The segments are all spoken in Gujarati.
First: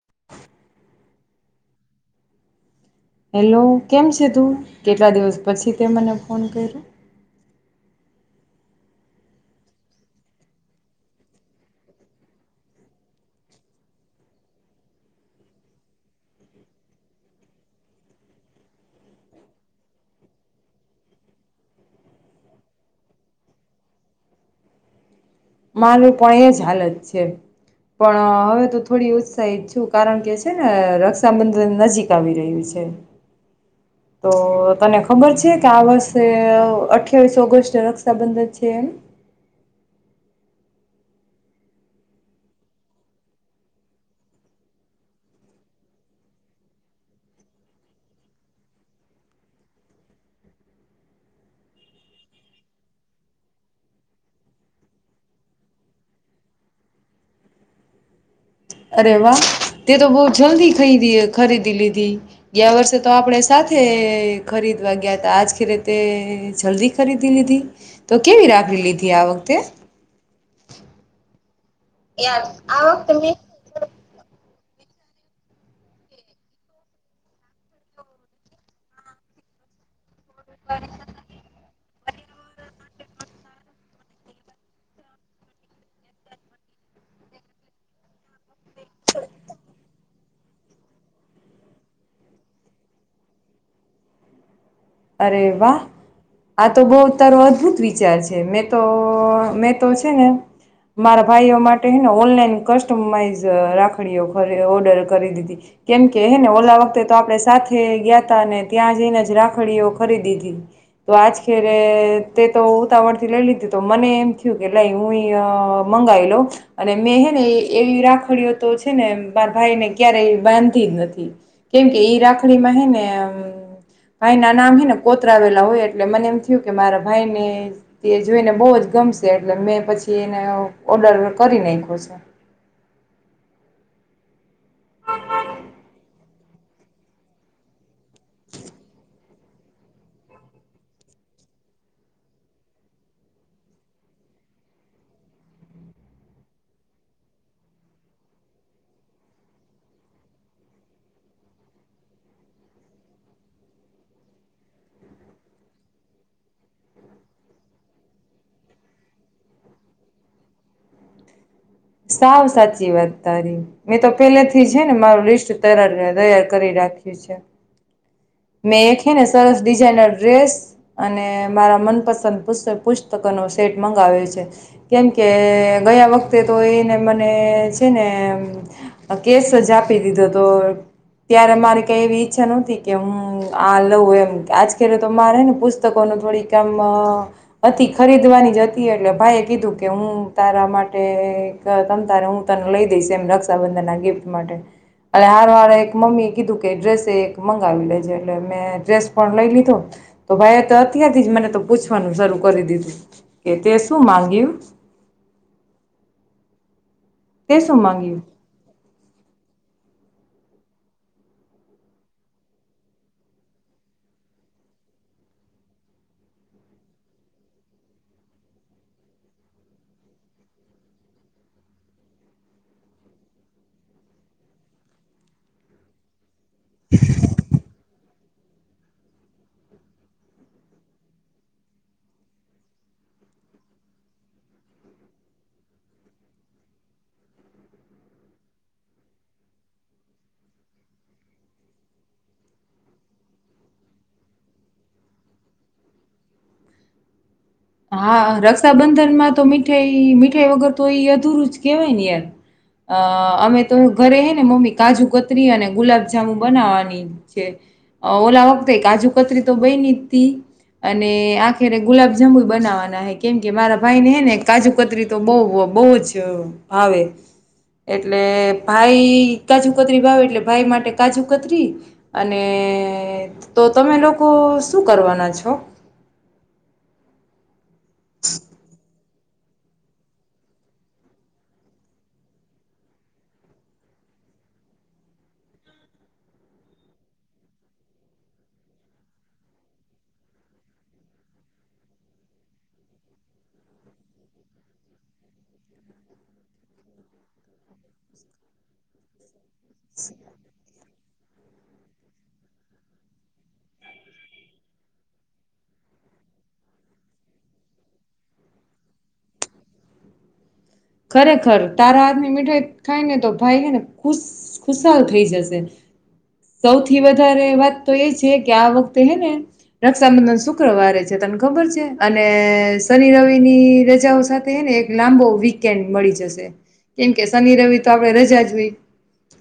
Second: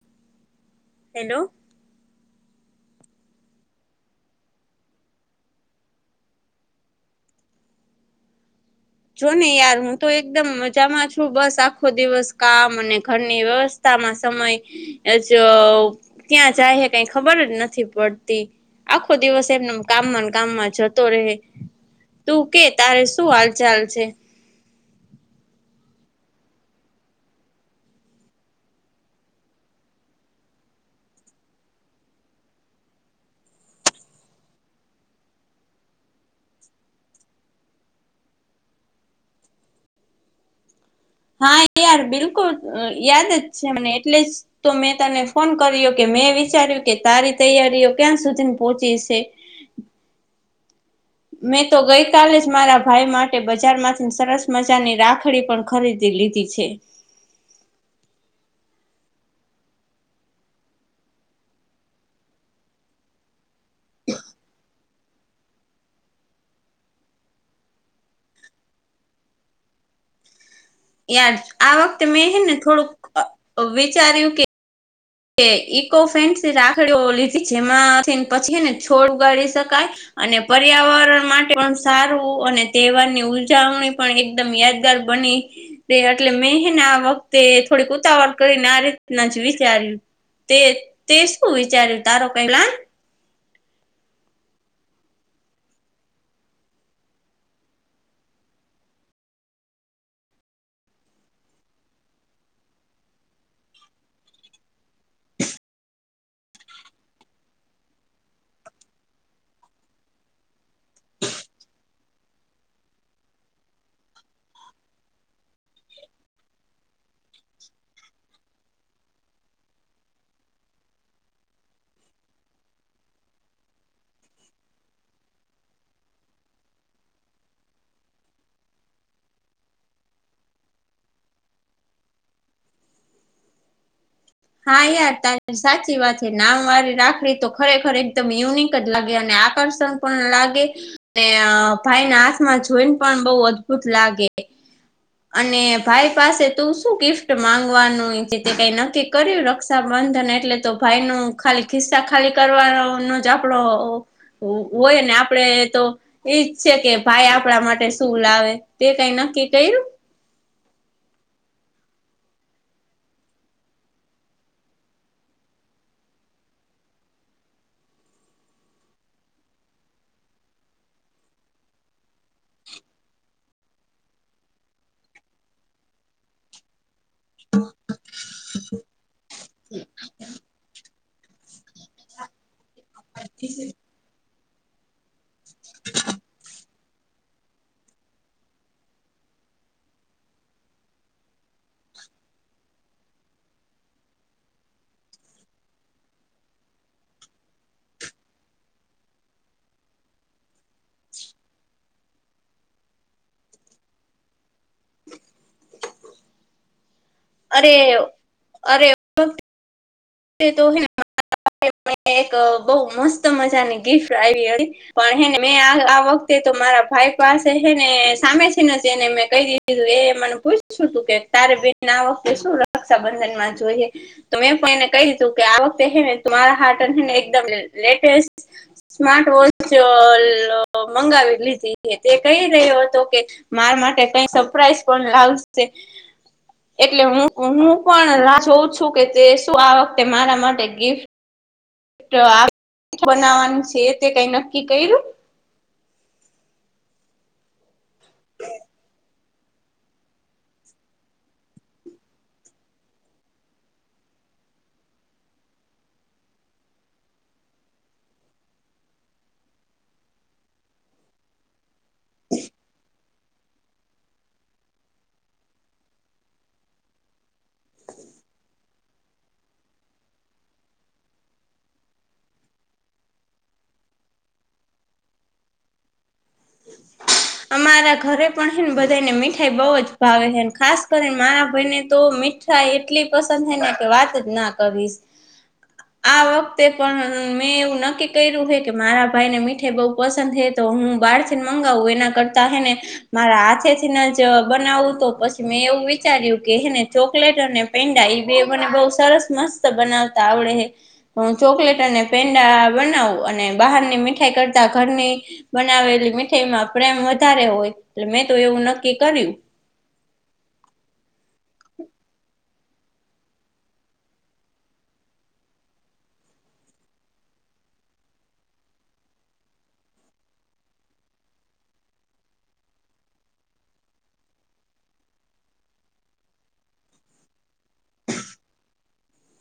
[inaudible] હેલો હેલો કેમ છે તું કેટલા દિવસ પછી તે મને ફોન કર્યો જો ને યાર હું તો એકદમ મજામાં છું બસ આખો દિવસ કામ અને ઘરની વ્યવસ્થા સમય જો ત્યાં જાય કઈ ખબર જ નથી પડતી આખો દિવસ એમને કામમાં કામમાં જતો રહે તું કે તારે શું હાલ ચાલ છે મારું પણ એજ હાલત છે પણ હવે તો થોડી ઉત્સાહિત છું કારણ કે છે ને રક્ષાબંધન નજીક આવી રહ્યું છે [inaudible] તો તને ખબર છે કે આ વર્ષે અઠ્યાવીસ ઓગસ્ટ રક્ષાબંધન છે એમ [inaudible] હા યાર બિલકુલ યાદ જ છે મને એટલે જ તો મેં તને ફોન કર્યો કે મેં વિચાર્યું કે તારી તૈયારીઓ ક્યાં સુધી પહોચી છે મેં તો ગઈ કલે જ મારા ભાઈ માટે બજાર માંથી સરસ મજાની રાખડી પણ ખરીદી લીધી છે અરે વાહ તે તો બહ જલ્દી ખાઈ ખરીદી લીધી ગયા વર્ષે તો આપણેે સાચ ખરીદવા ગયા ત આજ ખેરેતે જલ્દી ખરીદી લીધી તો કેવી રાખે લીધી આ વખતે ય આ વખતે મેં હને થોડુંક વિચાર્યું કે એ ઈકો ફેન્સી રાખડીઓ લીધી જેમાં પછીને છોડ ઉગાડી શકાય અને પર્યાવરણ માટે પણ સારું અને તહેવારની ઉજવણી પણ એકદમ યાદગાર બની તે એટલે મનત વખતે થોડીકુું આવડ કરીને આ રીતના જ વિચાર્યું તે તે શું વિચાર્યું તારો કઈલા અરે વાહ આ તો બહ તારો અદ્ભુત વિચાર છે મેં તો મેં તો છે ને મારા ભાઈઓ માટે ને ઓનલાઈન કસ્ટમાઈઝ રાખડીઓરી ઓર્ડર કરી દીધી કેમકે હે ને ઓલા વખતે તો આપણે સાથે ગયા તા અને ત્યાં જઈને રાખ ડી ખરીદી દિધી તો આજખેરે તે તો ઉતાવળ થી લઈ લીધું તો મને એમ થ્યું કે લાય હું ય મંગાવી લવ અને મેં હેને એવી રાખડીઓ તો છે ને માર ભાઈને ક્યારેય બાંધી નથી કેમકે ઈ રાખડી માં હે ને [inaudible] ભાઈ ના નામ હે ને કોતરાવેલા હોય એટલે મને એમ થયું કે મારા ભાઈ ને તે જોઈને બહુ જ ગમ શે એટલે મેં પછી એને ઓર્ડર કરી નાખ્યો છે. [inaudible] હા યાર તારી સાચી વાત નામ વારી રાખડી તો ખરેખર એકદમ યુનિક જ લાગે અને આકર્ષણ પણ લાગે ભાઈને હાથમાં જોઈને પણ બઉ અદભુત લાગે. અને ભાઈ પાસે તું શું ગિફ્ટ માંગવાનું જે તે કઈ નક્કી કર્યું રક્ષાબંધન એટલે તો ભાઈ નું ખાલી ખિસ્સા ખાલી કરવાનો જ આપડો હોય ને આપડે તો એજ છે કે ભાઈ આપણા માટે શું લાવે તે કઈ ન નક્કી કર્યું? સાવ સાચી વાત તારી મેં તો પેલે થી હે ને મારું લિસ્ટ તૈયાર કરી રાખી છે. મેં એક હે ને સરસ ડિઝાઇનર ડ્રેસ અને મારા મનપસંદ [unintelligible] પુસ્તકો સેટ મંગાવે છે કેમ કે ગયા વખતે તો એને મને છે ને કેસ જ આપી દીધો તો ત્યારે મારી કઈ એવી ઈચ્છા નહતી કે હું આ લઉં એમ આજ કે તો મારે ને પુસ્તકો ન થોડીક કામ હતી ખરીદવાની જ હતી એટલે ભાઈ કીધું કે હું તારા માટે તમ તારે હું તને લઈ દઈશ એમ રક્ષાબંધન ના ગિફ્ટ માટે અને હારો હારે એક મમ્મી એ કીધું કે ડ્રેસે એ એક મંગાવી લેજે એટલે મેં ડ્રેસ પણ લઈ લીધો તો ભાઈ તો અત્યારથી જ મને તો પૂછવાનું શરૂ કરી દીધું. તે શું માગ્યું? [inaudible] તે શું અરે માંગ્યું અરે [unintelligible] [unintelligible] એક બહ મસ્ત મજાની ગિફ્ટ આવી હતી પણને હે ને આ વખતે તો મારા ભાઈ પાસે હે ને સામે છે ને જે એને મેં કહી દીધી તું એ મને પૂછું તું કે તારે બેન આ વખતે શું રક્ષાબંધન માં જોઈએ તો મે પણ એને કઈ દીધું કે આ વખતે હે ને મારા હાતર હે ને એકદમ લેટેસ્ટ સ્માર્ટ વોચ [unintelligible] મંગાવી લીધી તે કહી રહ્યો હતો કે મારા માટે કઈ સરપ્રાઈઝ પણ લાવશે એટલે હું હું પણ રાહ જોઉં છું કે તે શું આ વખતે મારા માટે ગિફ્ટ આ [unintelligible] બનાવાનું છે તે કઈ નક્કી કર્યું? [inaudible] હા રક્ષાબંધનમાં તો મીઠાઈ મીઠાઈ વગર તો એ અધુરું જ કેહેવાય ને યાર અ અમે તો ઘરે હે ને મમ્મી કાજુ કતરી અને ગુલાબજામુ બનાવાની છે. ઓલા વખતે કાજુ કતરી તો બયનીતી અને આખેરે ગુલાબજાંબુ બનાવાના હે કેમ કે મારા ભાઈને હે ને કાજુ કતરી તો બોવ બોવ જ ભાવે. એટલે ભાઈ કાજુ કતરી ભાવે એટલે ભાઈ માટે કાજુ કતરી અને એ તો તમે લોકો શું કરવાના છો? અમારા ઘરે પણ હે ને બ બધાય ને મીઠાઈ બહુ જ ભાવે હે ન ખાસ કરીને મારા ભાઈને તો મીઠાઈ એટલી પસંદ હે ને વાત જ ના કરીશ. આ વખતે પણ મેં એવું નક્કી કર્યું હે કે મારા ભાઈને મીઠાઈ બઉુ પસંદ હે તો હું બાર થી મગાવું એના કરતા હે ને મારા હાથેથીન જ બનાવું તો પછી મેં એવું વિચાર્યું કે હે ને ચોકલેટ અને પેંડા એ બે મને બોવ સરસ મસ્ત બનાવતા આવડે હે. હું ચોકલેટ અને પેંડા બનાવું અને બહારની મીઠાઈ કરતા ઘરની, બનાવેલી એમાં પ્રેમ વધારે હોય એટલે મેં તો એવું નક્કી કર્યું. ખરેખર તારા હાથની મીઠાઈ ખાય ને તો ભાઈ હેને ખુશ ખુશાલ થઈ જશે. સૌથી વધારે વાત તો એ છે કે આ વખતે હે ને, રક્ષાબંધન શુક્રવારે છે. ખબર છે અને શનિ રવિ ની રજાઓ સાથેને એક લાંબો વ કે મળી જશે, કેમ કે શનિ રવિ તો આપણેે રજા જોવી.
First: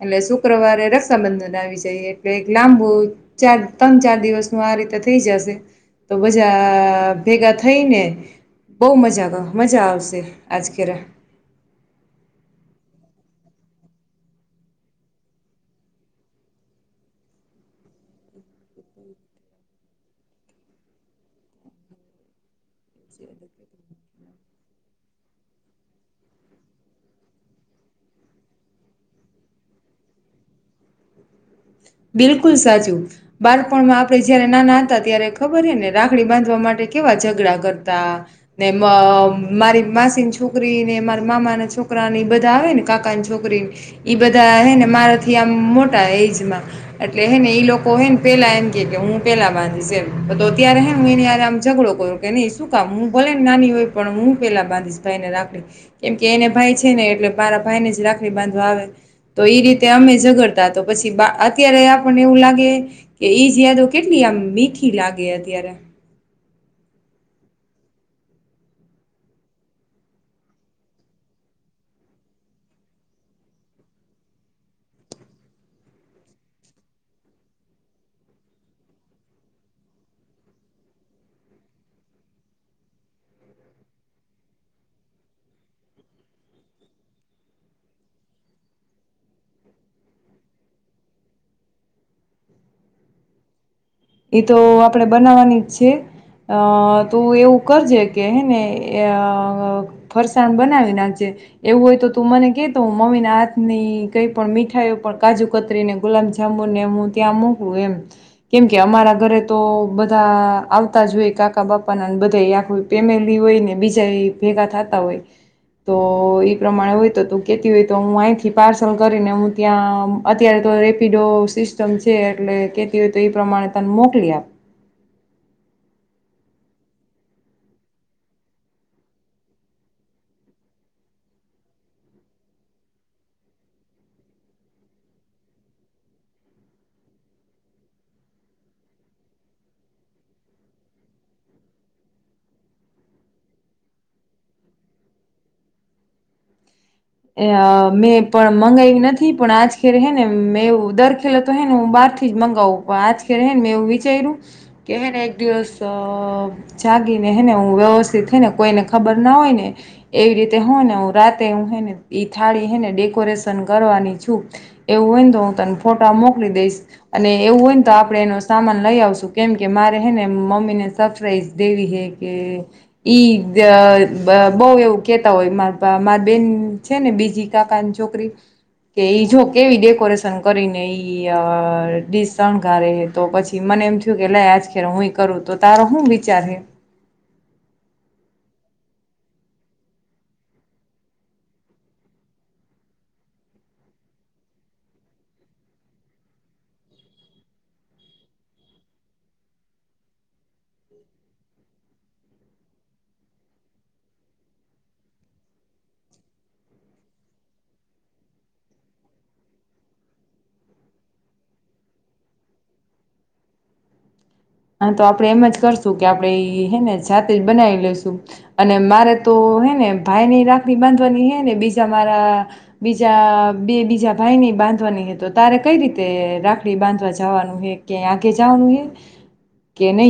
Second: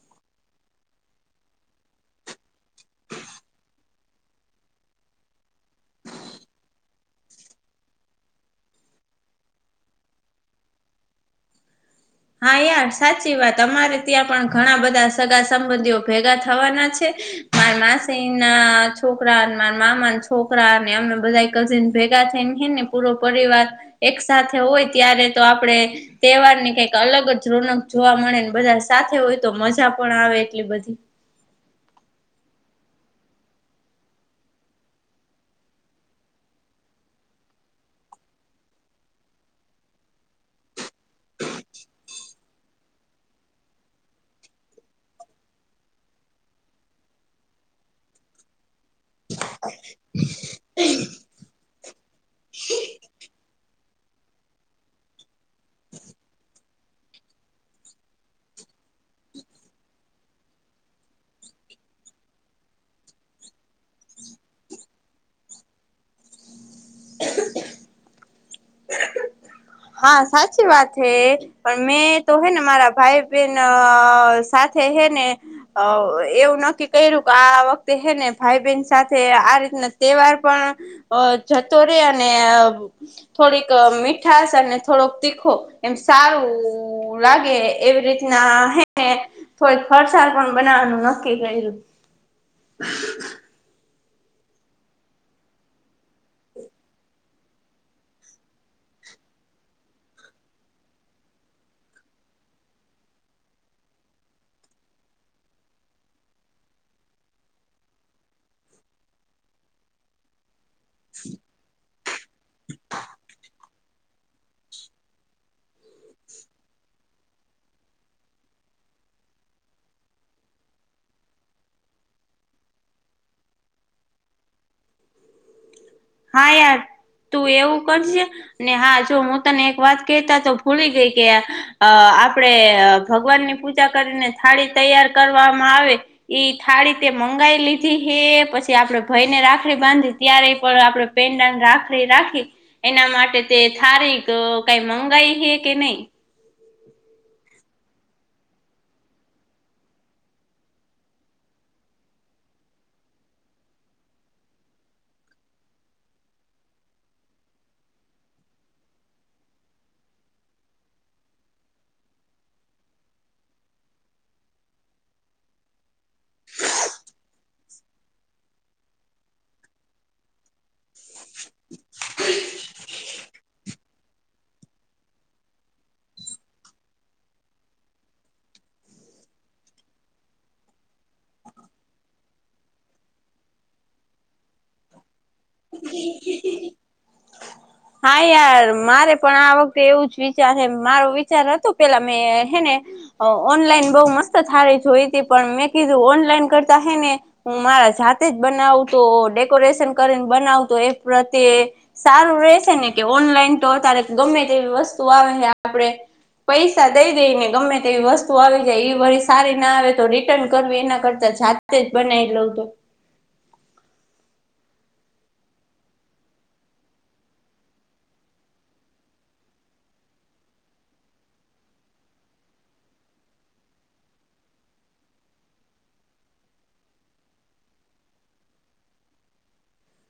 એટલે શુક્રવારે રક્ષાબંધન આવી જાય એટલે લાંબુ ત્રણ ચાર દિવસનું રીતે થઈ જશે, તો બજા ભેગા થઈને. બહ મજા ક મજા આવશે આજ ખ્યારે. હા યાર સાચી વાત અમારે ત્યાં પણ ઘણા બધા સગા સંબંધીઓ ભેગા થવાના છે. મારી માસી ના છોકરા મારા મામા ના છોકરા અને એમને બધા કઝિન ભેગા થને ને પૂરો પરિવાર, એક સાથે હોય ત્યારે તો આપણે, તહેવારને કક અલગ જ રોનક જોવા મળેને બધા સાથે હોય તો મજા પણ આવે એટલી બધી. બિલકુલ સાચું, બાળપણમાં આપણે જયારે નાના હતા ત્યારે ખબર હ ને રાખડી બાંધવા માટે કેવા ઝઘડા કરતા, ને મારી માસીની છોકરી ને મારા મામા ના છોકરી છોકરાને એ બધા આવે ને કાકાની છોકરીને, એ બધા હેને મારાથી આમ મોટા એજમાં. એટલે હે ને એઈ લોકો હે ને પેલા એમ કે હું પેહલા બાંધીશ એ તો ત્યારે હે ને હું એને આરામ ઝઘડો કર્યો કે નહી શું કામ હું ભલે ને નાની હોય પણ હું પેલા બાંધીશ ભાઈને રાખડી. કેમ કે એને ભાઈ છે ને એટલે મારા ભાઈ ને જ રાખડી બાંધવા આવે. તો એ રીતે અમે ઝઘડતા તો પછી બા અત્યારે આપને એવું લાગે, કે ઈ જ યાદો કેટલી આમ મીઠી લાગે અત્યારે. હા સાચી વાત હે, પણ મેં તો હે ને મારા ભાઈ બહેન સાથે હેને, એવું નક્કી કર્યું કે આ વખતે હેને ભાઈ બહેન સાથે આ રીત તહેવાર પણ, જતો રે અને થોડીક મીઠાશ ને થોડોક તીખો એમ સારું લાગે એવી રીતના હેને. થોડીક ફરસાડ પણ બનાવવાનું નક્કી કર્યું. એ તો આપણેે બનાવાની જ છે. અ તું એવું કરજે કે હેને ફરસાણ બનાવી નાખજે. એવું હોય તો તું મને કેતો મમી ના હાથની કઈ પણ મીઠાઈ પણ કાજુ કતરી ને ગુલાબ જાંબુને ત્યાં મોકલું એમ, કેમ કે અમારા ઘરે તો બધા આ તા જોય કાકા બાપા ના બધા આખું ફેમિલી હોય ને બીજા એ ભેગા થતા હોય. તો એઈ પ્રમાણે હોય તો તું કેતી હોય તો હું અહીંથી પાર્સલ કરીને હું ત્યાં અત્યારે તો રેપિડો સિસ્ટમ છે એટલે કેતી હોય તો એ પ્રમાણે તને મોકલી આપ. હા યાર. તું એવું કરજે, ને હા જો હું તને એક વાત કેતા તો ભૂલી ગઈ કે, આ આપડે ભગવાન ની પૂજા કરીને થાળી તૈયાર કરવામાં આવે, ઈ થાળી તે મંગાવી લીધી હે પછી આપડે ભય ને રાખડી બાંધી ત્યારે પણ આપડ પેનડા રાખડી રાખી, એના માટે તે થારીખ કઈ મંગાઈ હે. કે નહી. એ મેં પણ મંગાવ નથી પણ આજ ખેરે હે ને મે એવ દરખેલો તો હે ને હું બ થી જ મંગાવું પણ આજ મેં એવું વિચાર્યું, કે હે એક દિવસ અ જાગ થીને હું વ્યવસ્થિત થઈ ને કોઈને ખબર ના હોય ને, એવી રીતે હોય ને હું રાતે હુ હેને ઈ થાળી હેને ડેકોરેશન કરવાની છું, એવું હોયને તો હું તને ફોટા મોકલી દઈશ. અને એવું હોય ને તો આપડે એનો સામાન લઇ આવશું કેમ કે મારે હે ને મમ્મી ને સરપ્રાઈઝ દેવી હે. કે, ઈ બહુ એવું કેતા હોય માર માર બેન છે ને બીજી કાકાની છોકરી. કે ઈ જો કેવી ડેકોરેશન કરીને ઈ ડીશ શણગારે તો પછી મ એમ થયું કે લય આજ ખેર હું કરું તો તારો શું વિચાર હે. [inaudible] હા યાર મારે પણ આ વખતે એવું જ વિચાર હે મારો વિચાર હતો પેલા મેં હે ને. અ ઓનલાઈન બઉ મસ્ત હારી જોઈતી પણ મેં કીધું ઓનલાઈન કરતા હે ને હું મારા જાતે જ બનાવુ તો ડેકોરેશન કરીને બનાવ તો એ પ્રત્યે સારું રેશે. ને કે ઓનલાઈન તો અત્યારે ગમે તેવી વસ્તુ આવે ને આપડે પૈસા દઈ દે ને ગમે તેવી વસ્તુ આવી જાય એ વરી સારી ના આવે તો રિટર્ન કરવી એના કરતા જાતે જ બનાવી લઉ તો હા તો આપડે એમ જ કરશું કે આપણેે હેને જાતે જ બનાવી લેશું અને મારે તો હે ને ભાઈ ની રાખડી બાંધવાની હે ને બીજા મારા બીજા બે બીજા ભાઈ ની બાંધવાની હે તો તારે કઈ રીતે રાખડી બાંધવા જવાનું હે કે આગે જવાનું હે. કે નય.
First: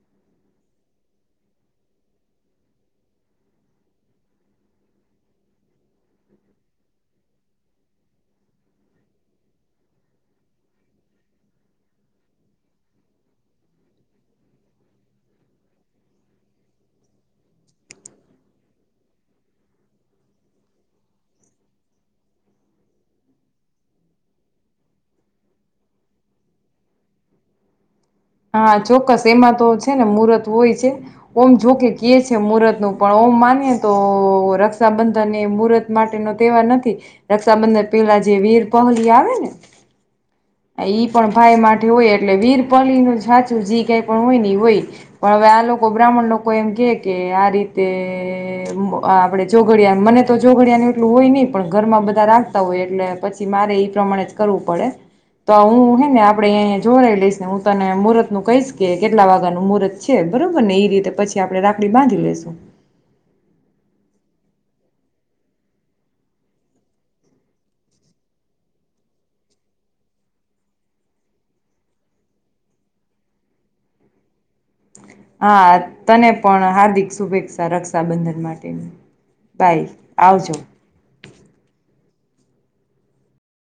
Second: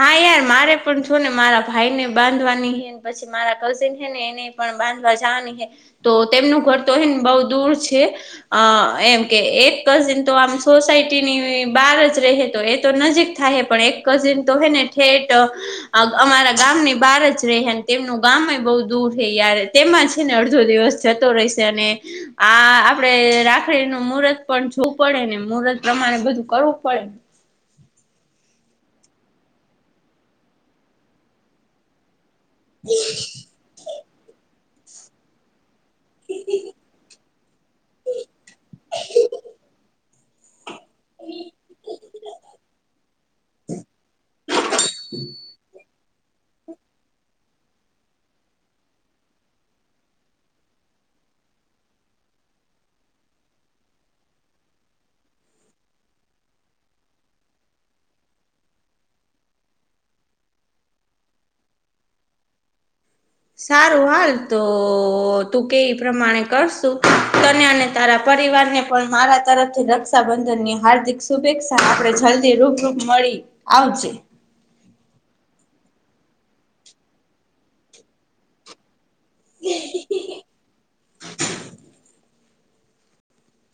હા એ મારે પણ જોને મારા ભાઈ ને બાંધવાની હે પછી મારા કઝિન હે ને એને પણ બાંધવા જવા જવાની હે તો તેમનું ઘર તો એ બહુ દૂર છે એમ કે એક કઝીન તો આમ સોસાયટી ની બહાર જ રહે તો એ તો નજીક થાય પણ એક કઝિન તો હેને ઠેટ અમારા ગામની બાર જ રેહે તેમનું ગામ એ બો દૂર હે તેમાં છે ને અડધો દિવસ જતો રહેશે અને આ આપડે રાખડી નું મુહૂર્ત પણ જોવું પડે ને મુહૂર્ત પ્રમાણે બધું કરવું પડેને હા ચોક્કસ એમાં તો છે ને મુહર્ત હોય છે ઓમ જોકે કીએ છે. મુરત નું પણ ઓમ માનયે તો રક્ષાબંધન એ મુરત માટે નો તહેવાર નથી રક્ષાબંધન પેલા જે વીર પહલી આવે ને ઈ પણ ભાઈ માટે હોય એટલે વીરપલી નું સાચું જે કઈ પણ હોય ને એ હોય પણ હવે આ લોકો બ્રાહ્મણ લોકો એમ કે કે આ રીતે આપડે ચોઘડિયા મને તો ચોઘડિયા ની પેલુ હોય ની પણ ઘરમાં બધા રાખતા હોય એટલે પછી મારે ઈ પ્રમાણે જ કરવું પડે. તો હું હે ને આપડેયા જોરાઈ લઈશ ને હું તને મુહૂર્ત નું કહીશ કે કેટલા વાગ્યાનું મુહર્ત છે બરો બરોબર ને ઈ રીતે પછી આપડે રાખડી બાંધી લેશું. [inaudible] સારું હાલ તો તું કેઈ એ પ્રમાણે કરશુ તને અને તારા પ પરિવાર ને પણ મારા તરફથી રક્ષાબંધન ની હાર્દિક શુભેચ્છા આપણે જલ્દી રૂબરૂ મળ આવજે. હા તને પણ હાર્દિક શુભેચ્છા રક્ષાબંધન માટેની. બાઈ આવજો.